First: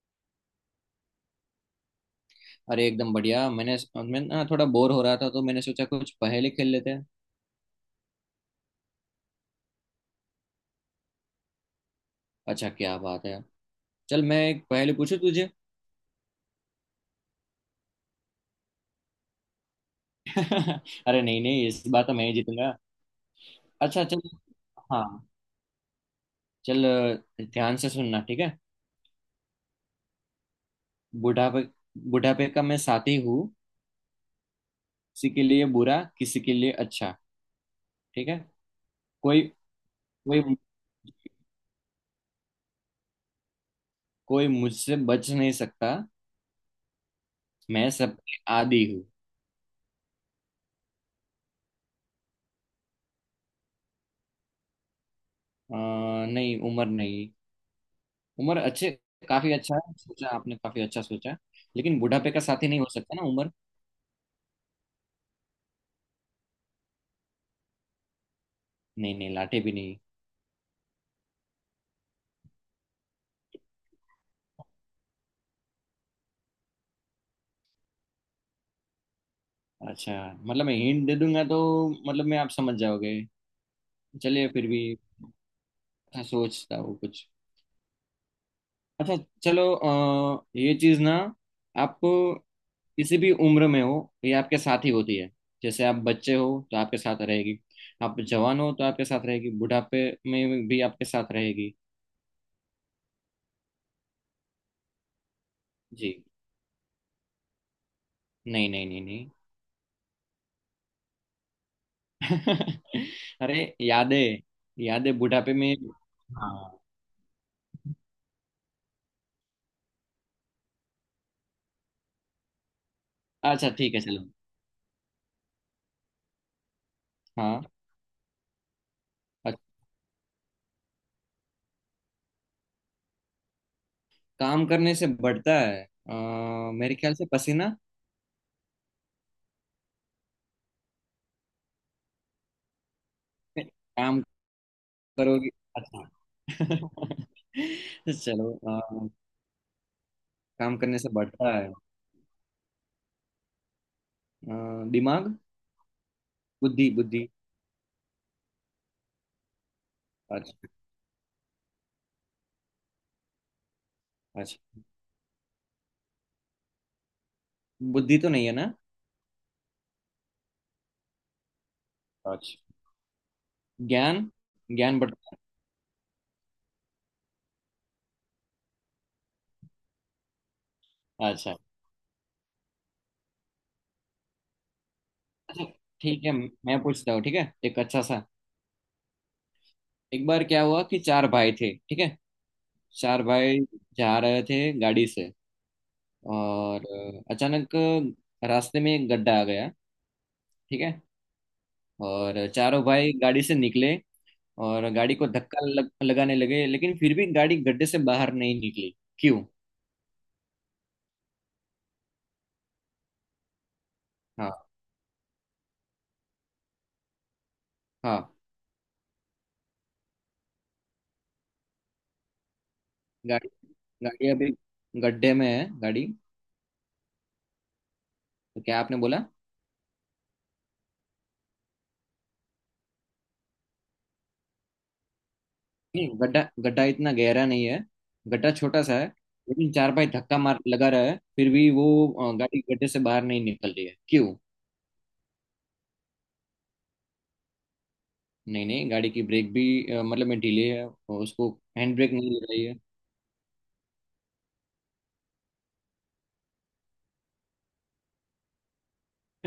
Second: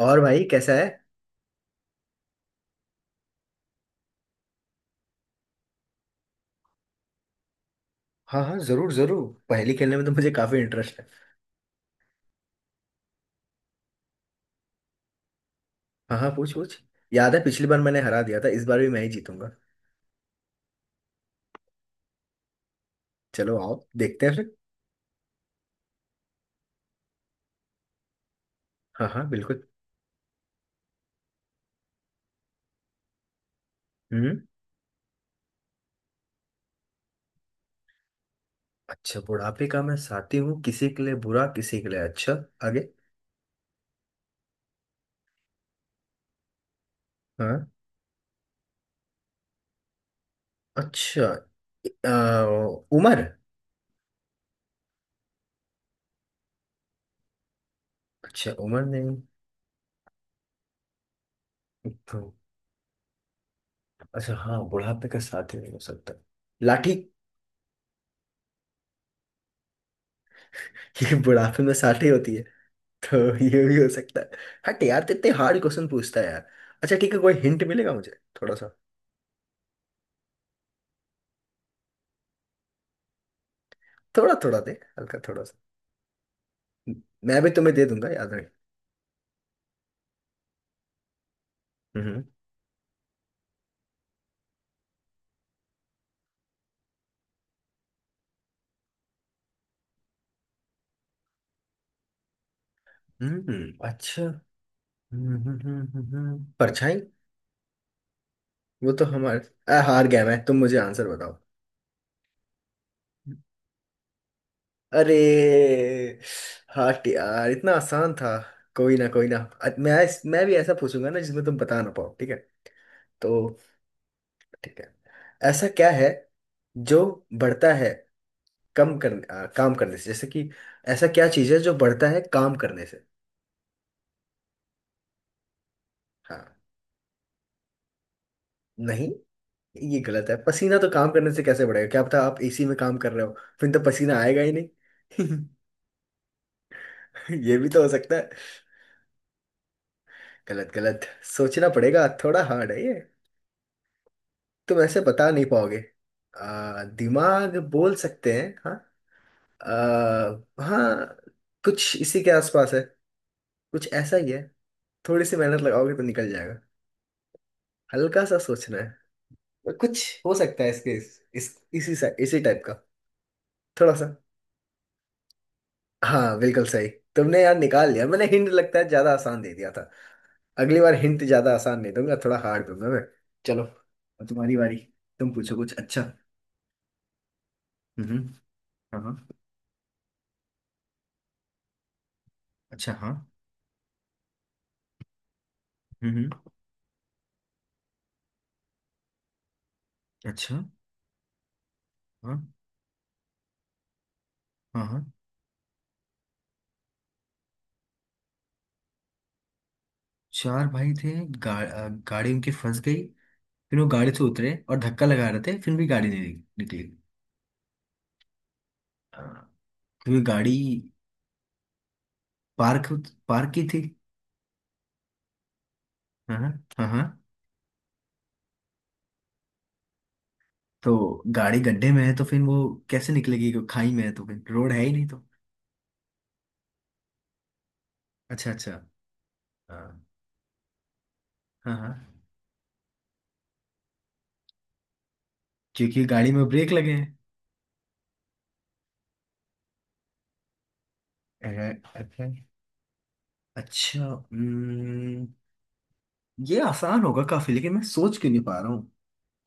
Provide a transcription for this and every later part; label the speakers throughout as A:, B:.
A: और भाई कैसा है।
B: अरे एकदम बढ़िया मैं ना थोड़ा बोर हो रहा था तो मैंने सोचा कुछ पहेली खेल लेते हैं।
A: हाँ हाँ, जरूर जरूर। पहेली खेलने में तो मुझे काफी इंटरेस्ट है।
B: अच्छा क्या बात है। चल मैं एक पहेली पूछूं तुझे।
A: हाँ हाँ, पूछ पूछ। याद है पिछली बार मैंने हरा दिया था, इस बार भी मैं ही जीतूंगा।
B: अरे नहीं नहीं इस बार तो मैं ही जीतूंगा।
A: चलो आओ
B: अच्छा चल।
A: देखते हैं फिर।
B: हाँ। चल ध्यान से सुनना ठीक है।
A: हाँ हाँ बिल्कुल।
B: बुढ़ापे बुढ़ापे का मैं साथी हूँ।
A: हम्म।
B: किसी के लिए बुरा किसी के लिए अच्छा, ठीक है।
A: अच्छा,
B: कोई
A: बुढ़ापे का मैं साथी
B: कोई
A: हूँ, किसी के लिए बुरा किसी के लिए अच्छा। आगे।
B: कोई मुझसे बच नहीं सकता।
A: हाँ।
B: मैं सबके आदी हूँ।
A: अच्छा। आ, उमर।
B: अ, नहीं, उम्र नहीं।
A: अच्छा,
B: उम्र
A: उमर
B: अच्छे,
A: नहीं।
B: काफी अच्छा है, सोचा आपने काफी अच्छा सोचा है। लेकिन बुढ़ापे
A: तो-
B: का साथी नहीं हो सकता ना उम्र।
A: अच्छा हाँ, बुढ़ापे का साथी नहीं हो सकता। लाठी
B: नहीं नहीं, लाटे भी नहीं।
A: ये बुढ़ापे में साथी होती है, तो ये भी हो सकता है। हट यार, तो इतने हार्ड क्वेश्चन पूछता है यार। अच्छा ठीक है, कोई हिंट मिलेगा मुझे थोड़ा सा।
B: अच्छा मतलब मैं हिंट दे दूंगा तो मतलब मैं आप समझ जाओगे।
A: थोड़ा
B: चलिए
A: थोड़ा
B: फिर
A: दे।
B: भी
A: हल्का थोड़ा सा।
B: अच्छा सोचता हूँ कुछ।
A: मैं भी तुम्हें दे दूंगा, याद रहे।
B: अच्छा चलो ये चीज ना, आप
A: हम्म।
B: किसी भी उम्र में हो ये आपके साथ ही होती है। जैसे आप बच्चे हो तो आपके साथ रहेगी, आप जवान हो तो आपके साथ रहेगी, बुढ़ापे में भी आपके साथ रहेगी।
A: अच्छा।
B: जी
A: हम्म। परछाई।
B: नहीं नहीं
A: वो
B: नहीं
A: तो
B: नहीं।
A: हमारे। हार गया मैं, तुम मुझे आंसर बताओ।
B: अरे, यादें,
A: अरे।
B: यादें बुढ़ापे में। हाँ।
A: हट यार, इतना आसान था। कोई ना, कोई ना। मैं। मैं भी ऐसा पूछूंगा ना जिसमें तुम बता ना पाओ, ठीक है। तो
B: अच्छा ठीक है चलो।
A: ठीक है। ऐसा क्या है जो
B: हाँ।
A: बढ़ता है
B: अ-
A: काम करने से, जैसे कि। ऐसा क्या चीज़ है जो बढ़ता है काम करने से।
B: काम करने से बढ़ता है
A: हाँ।
B: मेरे ख्याल से पसीना।
A: नहीं, ये गलत है, पसीना तो काम करने से कैसे बढ़ेगा, क्या पता आप एसी में काम कर रहे हो, फिर तो पसीना
B: काम
A: आएगा ही नहीं।
B: करोगे, अच्छा।
A: ये भी तो हो सकता है।
B: चलो
A: गलत
B: काम करने
A: गलत।
B: से बढ़ता
A: सोचना
B: है
A: पड़ेगा, थोड़ा हार्ड है ये। तुम ऐसे बता
B: दिमाग,
A: नहीं पाओगे।
B: बुद्धि बुद्धि।
A: दिमाग बोल सकते हैं हाँ।
B: अच्छा
A: हाँ। कुछ इसी के आसपास है। कुछ ऐसा ही है।
B: अच्छा,
A: थोड़ी सी मेहनत लगाओगे तो निकल जाएगा।
B: बुद्धि
A: हल्का
B: तो
A: सा
B: नहीं है ना।
A: सोचना है। कुछ हो सकता है इसके इस इसी इसी
B: अच्छा
A: टाइप का। थोड़ा सा।
B: ज्ञान, ज्ञान बढ़ता
A: हाँ बिल्कुल सही। तुमने यार निकाल लिया, मैंने हिंट लगता है ज्यादा आसान दे दिया था। अगली बार हिंट
B: है।
A: ज्यादा
B: अच्छा,
A: आसान नहीं दूंगा, थोड़ा हार्ड दूंगा मैं। चलो, अब तुम्हारी बारी। तुम पूछो
B: अच्छा
A: कुछ अच्छा।
B: ठीक है मैं पूछता हूँ, ठीक है, एक अच्छा सा।
A: हम्म। हाँ हाँ।
B: एक बार क्या हुआ कि चार भाई थे, ठीक है,
A: अच्छा हाँ।
B: चार भाई जा रहे थे गाड़ी से,
A: हम्म।
B: और अचानक रास्ते में एक गड्ढा आ गया,
A: अच्छा।
B: ठीक है, और
A: हाँ
B: चारों भाई गाड़ी से निकले
A: हाँ।
B: और
A: हाँ।
B: गाड़ी को लगाने लगे, लेकिन फिर भी गाड़ी गड्ढे से बाहर नहीं निकली, क्यों?
A: चार भाई थे गाड़ी उनकी फंस गई। फिर वो गाड़ी से उतरे
B: हाँ
A: और धक्का लगा रहे थे फिर भी गाड़ी नहीं निकली।
B: हाँ।
A: हाँ, क्योंकि गाड़ी पार्क।
B: गाड़ी,
A: पार्क की थी।
B: गाड़ी अभी गड्ढे में है गाड़ी।
A: हाँ हाँ हाँ।
B: तो क्या आपने बोला?
A: तो गाड़ी गड्ढे में है तो फिर वो कैसे निकलेगी, क्यों- खाई में है तो फिर रोड है ही नहीं तो।
B: नहीं गड्ढा, गड्ढा इतना गहरा नहीं है,
A: अच्छा
B: गड्ढा
A: अच्छा।
B: छोटा सा है, लेकिन चार
A: हाँ
B: भाई धक्का मार लगा रहा है फिर भी
A: हाँ
B: वो
A: हाँ।
B: गाड़ी गड्ढे से बाहर नहीं निकल रही है, क्यों?
A: क्योंकि गाड़ी में ब्रेक लगे हैं।
B: नहीं नहीं, गाड़ी की ब्रेक भी मतलब मैं ढीले है और उसको
A: अरे।
B: हैंड ब्रेक
A: अच्छा।
B: नहीं लग रही है।
A: अच्छा ये आसान होगा काफी लेकिन मैं सोच क्यों नहीं पा रहा हूँ।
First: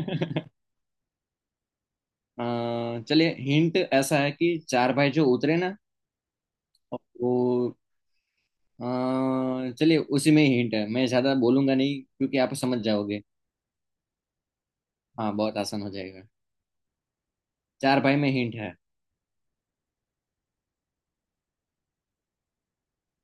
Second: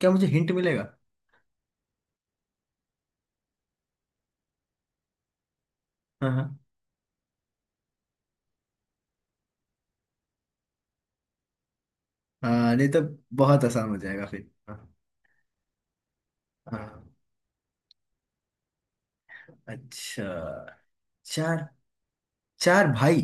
A: क्या मुझे हिंट मिलेगा।
B: चलिए, हिंट ऐसा है कि चार भाई जो उतरे ना
A: हाँ हाँ।
B: वो चलिए, उसी में ही हिंट है, मैं ज्यादा बोलूंगा नहीं क्योंकि आप
A: हाँ
B: समझ
A: नहीं तो
B: जाओगे।
A: बहुत आसान हो जाएगा फिर, हाँ।
B: हाँ बहुत आसान हो जाएगा।
A: हाँ।
B: चार भाई में हिंट है।
A: अच्छा। चार। चार भाई।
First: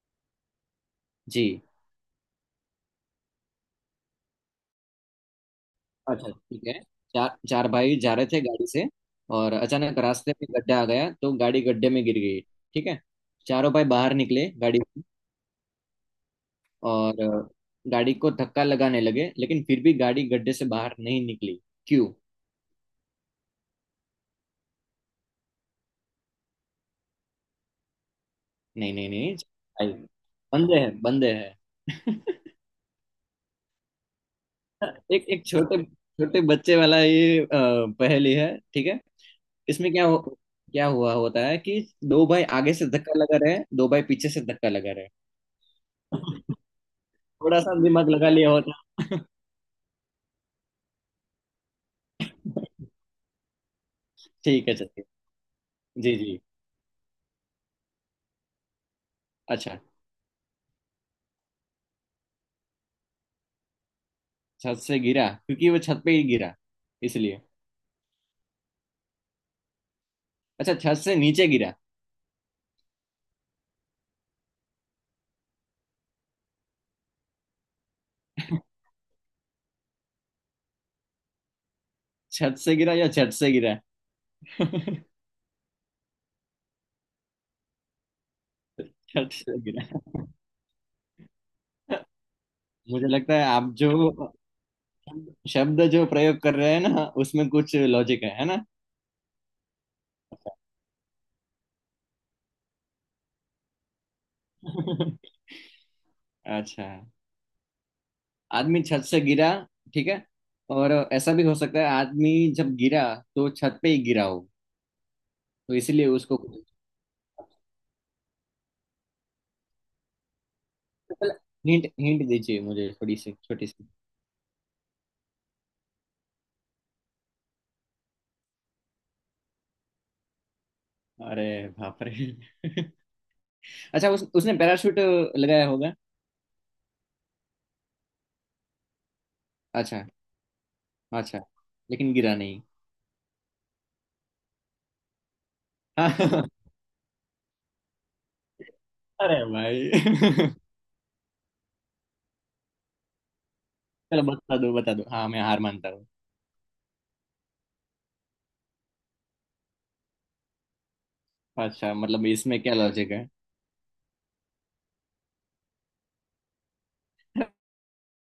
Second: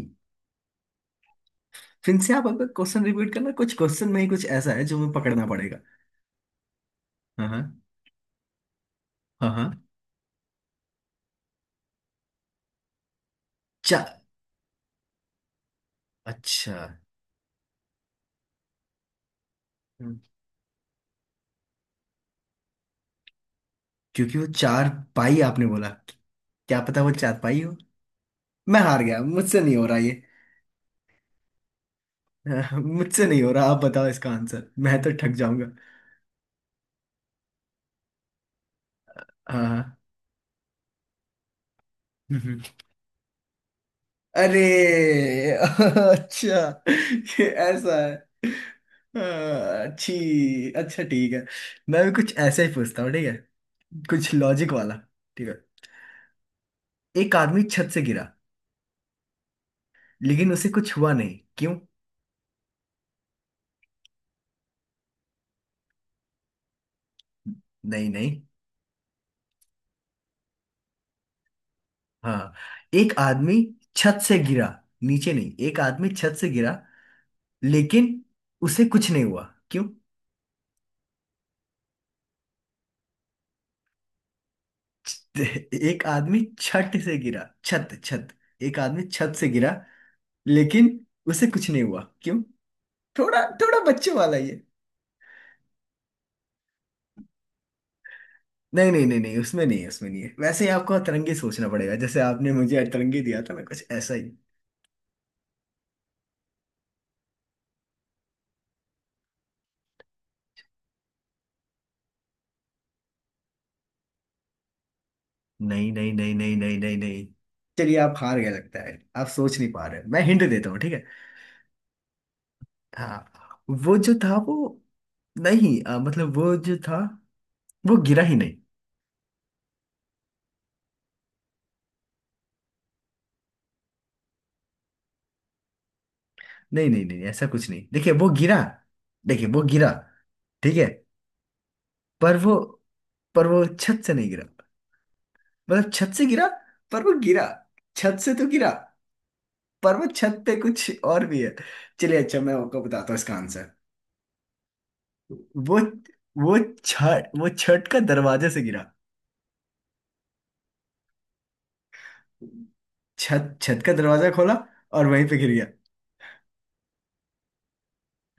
B: जी।
A: फिर से आप अगर क्वेश्चन रिपीट करना, कुछ क्वेश्चन में ही कुछ ऐसा है जो मैं पकड़ना पड़ेगा।
B: अच्छा ठीक है। चार,
A: हाँ
B: चार
A: हाँ।
B: भाई जा रहे थे गाड़ी से,
A: हाँ
B: और
A: हाँ।
B: अचानक रास्ते में गड्ढा आ गया तो गाड़ी गड्ढे में गिर गई, ठीक है। चारों भाई बाहर
A: चार।
B: निकले गाड़ी,
A: अच्छा।
B: और गाड़ी को धक्का लगाने लगे, लेकिन फिर भी गाड़ी गड्ढे से बाहर नहीं निकली, क्यों?
A: क्योंकि वो चार पाई आपने बोला, क्या पता वो चार पाई हो। मैं
B: नहीं
A: हार
B: नहीं
A: गया,
B: नहीं,
A: मुझसे नहीं हो
B: भाई
A: रहा ये।
B: बंदे हैं बंदे हैं।
A: मुझसे नहीं हो रहा, आप बताओ इसका आंसर, मैं तो
B: एक
A: ठक
B: एक
A: जाऊंगा।
B: छोटे छोटे बच्चे वाला ये पहेली है, ठीक है। इसमें
A: हाँ।
B: क्या हुआ होता है कि दो भाई
A: हम्म।
B: आगे से धक्का लगा रहे हैं, दो भाई पीछे से
A: अरे।
B: धक्का लगा रहे हैं।
A: अच्छा। ये
B: थोड़ा सा
A: ऐसा
B: दिमाग
A: है।
B: लगा लिया होता।
A: हाँ, अच्छी, अच्छा ठीक है। मैं भी कुछ ऐसा ही पूछता हूँ, ठीक है। कुछ
B: ठीक
A: लॉजिक
B: है
A: वाला।
B: चलिए।
A: ठीक है।
B: जी जी।
A: एक आदमी छत से गिरा,
B: अच्छा,
A: लेकिन उसे कुछ हुआ नहीं, क्यों।
B: छत से गिरा क्योंकि वो छत पे ही गिरा इसलिए।
A: नहीं नहीं।
B: अच्छा छत से नीचे गिरा।
A: हाँ। एक आदमी छत से गिरा नीचे नहीं, एक आदमी छत से गिरा लेकिन उसे कुछ नहीं हुआ, क्यों।
B: छत से गिरा या छत से गिरा?
A: एक आदमी छत से गिरा, छत छत। एक आदमी
B: छत
A: छत से
B: से
A: गिरा
B: गिरा।
A: लेकिन उसे कुछ नहीं हुआ, क्यों।
B: मुझे लगता
A: थोड़ा
B: है आप
A: थोड़ा
B: जो
A: बच्चों वाला ये।
B: शब्द जो प्रयोग कर रहे हैं ना उसमें कुछ लॉजिक है ना?
A: नहीं नहीं नहीं नहीं, उसमें नहीं है उसमें नहीं है, वैसे ही आपको अतरंगी सोचना पड़ेगा, जैसे आपने मुझे अतरंगी दिया था मैं कुछ ऐसा ही।
B: अच्छा, आदमी छत से गिरा, ठीक है, और ऐसा भी हो सकता है आदमी जब गिरा तो छत पे ही गिरा हो, तो
A: नहीं
B: इसीलिए
A: नहीं नहीं
B: उसको।
A: नहीं नहीं नहीं नहीं। चलिए आप हार गए लगता है, आप सोच नहीं पा रहे, मैं हिंट देता हूँ ठीक है।
B: हिंट, हिंट दीजिए मुझे, थोड़ी सी
A: हाँ।
B: छोटी सी।
A: वो जो था वो, नहीं मतलब वो जो था, वो गिरा ही नहीं।
B: अरे बाप रे। अच्छा उसने पैराशूट लगाया होगा।
A: नहीं नहीं नहीं ऐसा कुछ नहीं, देखिए वो गिरा। देखिए वो गिरा।
B: अच्छा
A: ठीक है।
B: अच्छा, लेकिन गिरा
A: पर वो,
B: नहीं।
A: पर वो छत से नहीं गिरा। मतलब छत से गिरा
B: हाँ।
A: पर वो गिरा, छत से तो गिरा।
B: अरे
A: पर वो छत
B: भाई।
A: पे कुछ और भी है। चलिए अच्छा मैं आपको बताता हूँ इसका आंसर।
B: चलो बता दो बता दो, हाँ मैं हार
A: वो
B: मानता हूँ।
A: वो छत, वो छत का दरवाजे से गिरा।
B: अच्छा मतलब इसमें क्या लॉजिक है?
A: छत, छत का दरवाजा खोला और वहीं पे गिर गया।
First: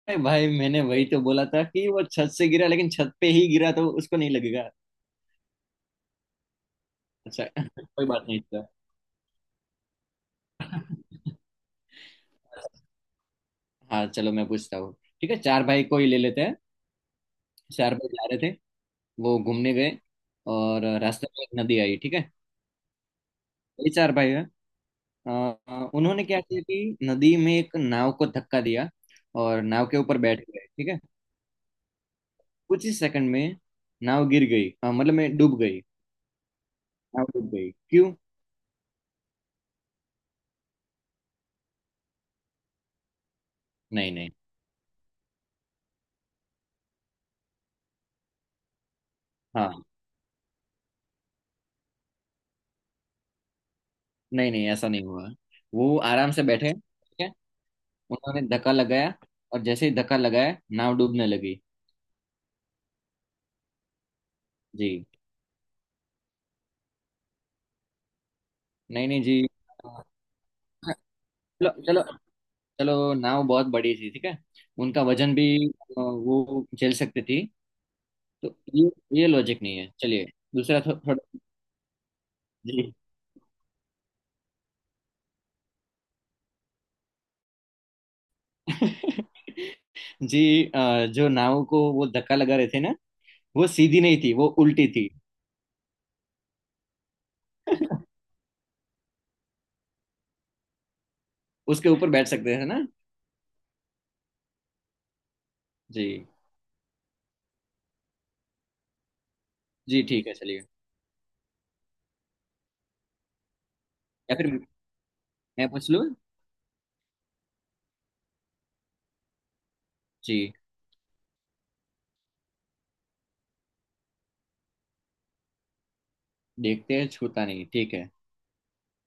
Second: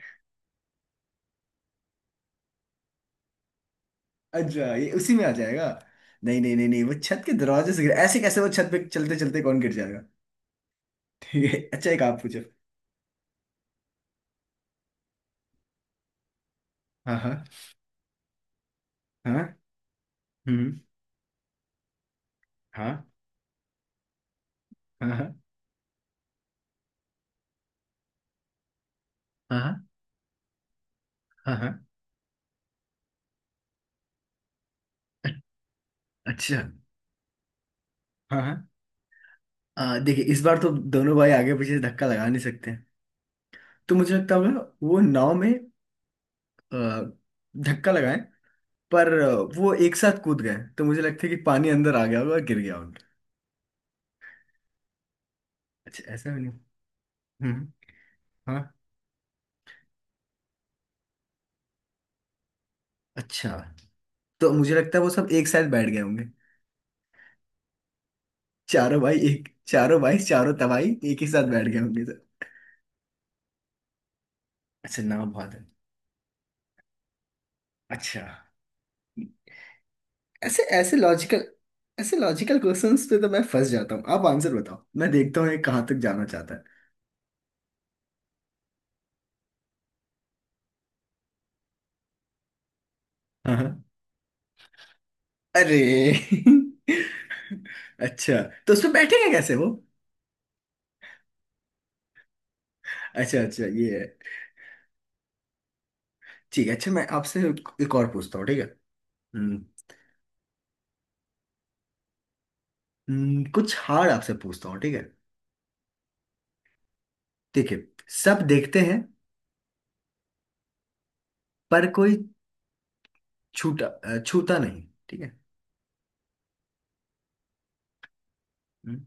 B: अरे भाई, मैंने वही तो बोला था कि वो छत से गिरा लेकिन छत पे ही गिरा तो उसको नहीं लगेगा।
A: अच्छा ये उसी में आ जाएगा। नहीं नहीं नहीं नहीं, वो छत के
B: अच्छा।
A: दरवाजे से गिर,
B: कोई
A: ऐसे
B: बात नहीं
A: कैसे वो
B: इसका।
A: छत पे चलते चलते कौन गिर जाएगा। ठीक है अच्छा, एक आप पूछो।
B: हाँ चलो मैं पूछता हूँ, ठीक है, चार भाई को ही ले लेते हैं।
A: हाँ हाँ।
B: चार भाई जा रहे थे, वो
A: हाँ।
B: घूमने गए,
A: हम्म।
B: और रास्ते में एक नदी आई, ठीक है,
A: हाँ
B: ये चार भाई है।
A: हाँ। हाँ
B: उन्होंने क्या किया कि नदी में एक नाव को धक्का दिया और
A: हाँ।
B: नाव के ऊपर बैठ गए, ठीक है।
A: हाँ। हाँ,
B: कुछ ही सेकंड में नाव गिर गई, हाँ मतलब मैं डूब गई,
A: अच्छा।
B: नाव डूब गई, क्यों?
A: हाँ हाँ। देखिए इस बार तो दोनों भाई आगे पीछे से धक्का लगा नहीं सकते हैं, तो
B: नहीं
A: मुझे
B: नहीं।
A: लगता होगा वो नाव में आ, धक्का लगाए, पर वो
B: हाँ।
A: एक साथ कूद गए तो मुझे लगता है कि पानी अंदर आ गया होगा और गिर गया होगा।
B: नहीं नहीं ऐसा नहीं हुआ, वो
A: अच्छा ऐसा
B: आराम
A: भी
B: से
A: नहीं।
B: बैठे, ठीक है।
A: हम्म।
B: उन्होंने
A: हाँ।
B: धक्का लगाया, और जैसे ही धक्का लगाया नाव डूबने लगी।
A: अच्छा। तो मुझे लगता है
B: जी
A: वो सब एक साथ बैठ गए होंगे। चारों
B: नहीं
A: भाई
B: नहीं जी।
A: एक, चारों भाई चारों तबाही एक ही साथ बैठ
B: चलो
A: गए
B: चलो।
A: होंगे सर।
B: चलो नाव बहुत बड़ी थी, ठीक है,
A: अच्छा
B: उनका
A: नाम
B: वजन भी
A: बहुत है।
B: वो झेल सकती थी।
A: अच्छा।
B: तो ये लॉजिक नहीं है, चलिए।
A: ऐसे
B: दूसरा
A: ऐसे
B: थोड़ा।
A: लॉजिकल। ऐसे लॉजिकल
B: जी।
A: क्वेश्चंस पे तो मैं फंस जाता हूँ, आप आंसर बताओ मैं देखता हूँ ये कहाँ तक जाना चाहता है।
B: जी जो नाव को वो धक्का लगा रहे थे ना,
A: हाँ
B: वो
A: हाँ।
B: सीधी नहीं थी, वो उल्टी थी,
A: अरे। अच्छा। तो उसमें बैठेंगे कैसे वो।
B: उसके ऊपर बैठ सकते हैं ना।
A: अच्छा अच्छा ये है।
B: जी
A: ठीक है अच्छा, मैं आपसे एक और पूछता हूँ ठीक है। हम्म।
B: जी ठीक है चलिए।
A: कुछ हार्ड आपसे
B: या फिर
A: पूछता हूँ ठीक है।
B: मैं पूछ लूँ।
A: ठीक है। सब देखते हैं
B: जी।
A: पर कोई छूता नहीं। ठीक है।
B: देखते हैं, छूता नहीं, ठीक है,
A: हम्म,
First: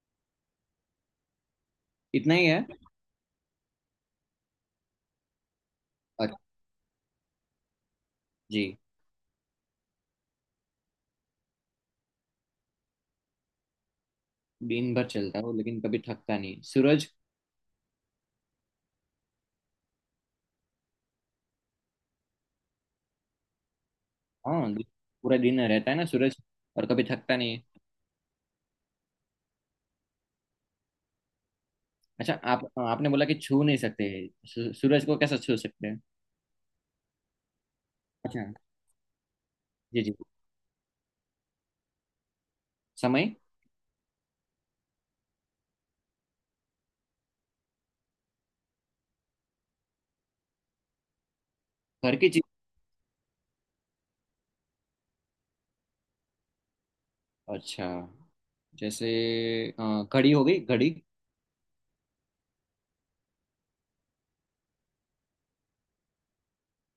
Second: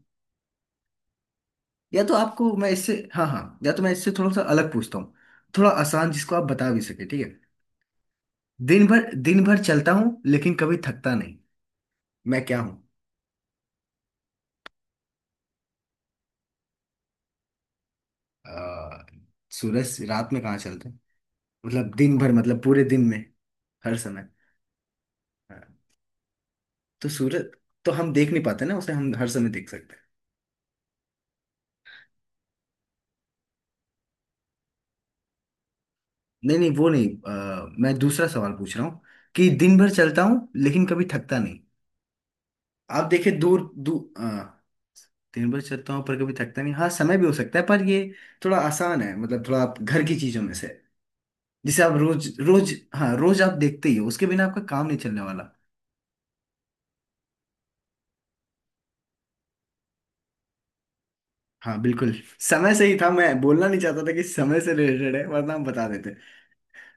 A: या तो
B: इतना ही
A: आपको
B: है।
A: मैं इससे, हाँ हाँ या तो मैं इससे थोड़ा सा अलग पूछता हूँ। थोड़ा आसान जिसको
B: और
A: आप बता भी सके, ठीक है।
B: जी।
A: दिन भर चलता हूँ लेकिन कभी थकता नहीं, मैं क्या हूँ।
B: दिन भर चलता है वो लेकिन कभी थकता नहीं, सूरज।
A: अ, सूरज रात में कहाँ चलता है, मतलब दिन भर मतलब पूरे दिन में, हर समय।
B: हाँ पूरा दिन
A: हाँ,
B: रहता है ना सूरज, और कभी
A: तो
B: थकता
A: सूरज,
B: नहीं।
A: तो हम देख नहीं पाते ना उसे, हम हर समय देख सकते हैं।
B: अच्छा आप आपने बोला कि छू नहीं सकते, सूरज को कैसे छू सकते हैं?
A: नहीं नहीं वो नहीं, मैं दूसरा
B: अच्छा।
A: सवाल पूछ रहा हूँ, कि दिन भर
B: जी जी।
A: चलता हूँ लेकिन कभी थकता नहीं। आप देखिए
B: समय।
A: दूर दूर। हाँ, दिन भर चलता हूँ पर कभी थकता नहीं, हाँ समय भी हो सकता है पर ये थोड़ा आसान है, मतलब थोड़ा आप घर की चीजों में से, जिसे आप
B: घर
A: रोज
B: की चीज,
A: रोज, हाँ रोज आप देखते ही हो, उसके बिना आपका काम नहीं चलने वाला।
B: अच्छा, जैसे घड़ी हो गई, घड़ी।
A: हाँ बिल्कुल। समय से ही था, मैं बोलना नहीं चाहता था कि समय से रिलेटेड है वरना हम बता देते।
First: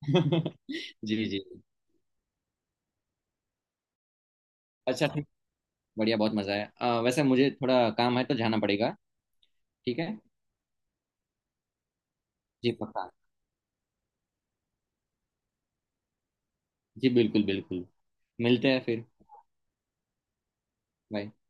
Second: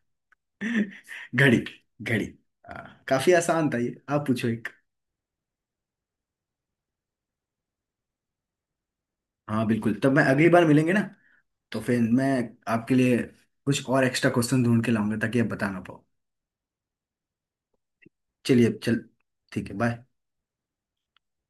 B: जी जी।
A: घड़ी। घड़ी। हाँ, काफी आसान था ये, आप पूछो एक।
B: अच्छा ठीक। बढ़िया, बहुत मजा है, वैसे मुझे थोड़ा काम है तो जाना पड़ेगा।
A: हाँ
B: ठीक
A: बिल्कुल,
B: है।
A: तब मैं, अगली बार मिलेंगे ना, तो फिर मैं
B: जी
A: आपके
B: पक्का।
A: लिए कुछ और एक्स्ट्रा क्वेश्चन ढूंढ के लाऊंगा ताकि आप बता ना पाओ।
B: जी बिल्कुल बिल्कुल।
A: चलिए
B: मिलते हैं फिर।
A: चल, ठीक है बाय।
B: बाय।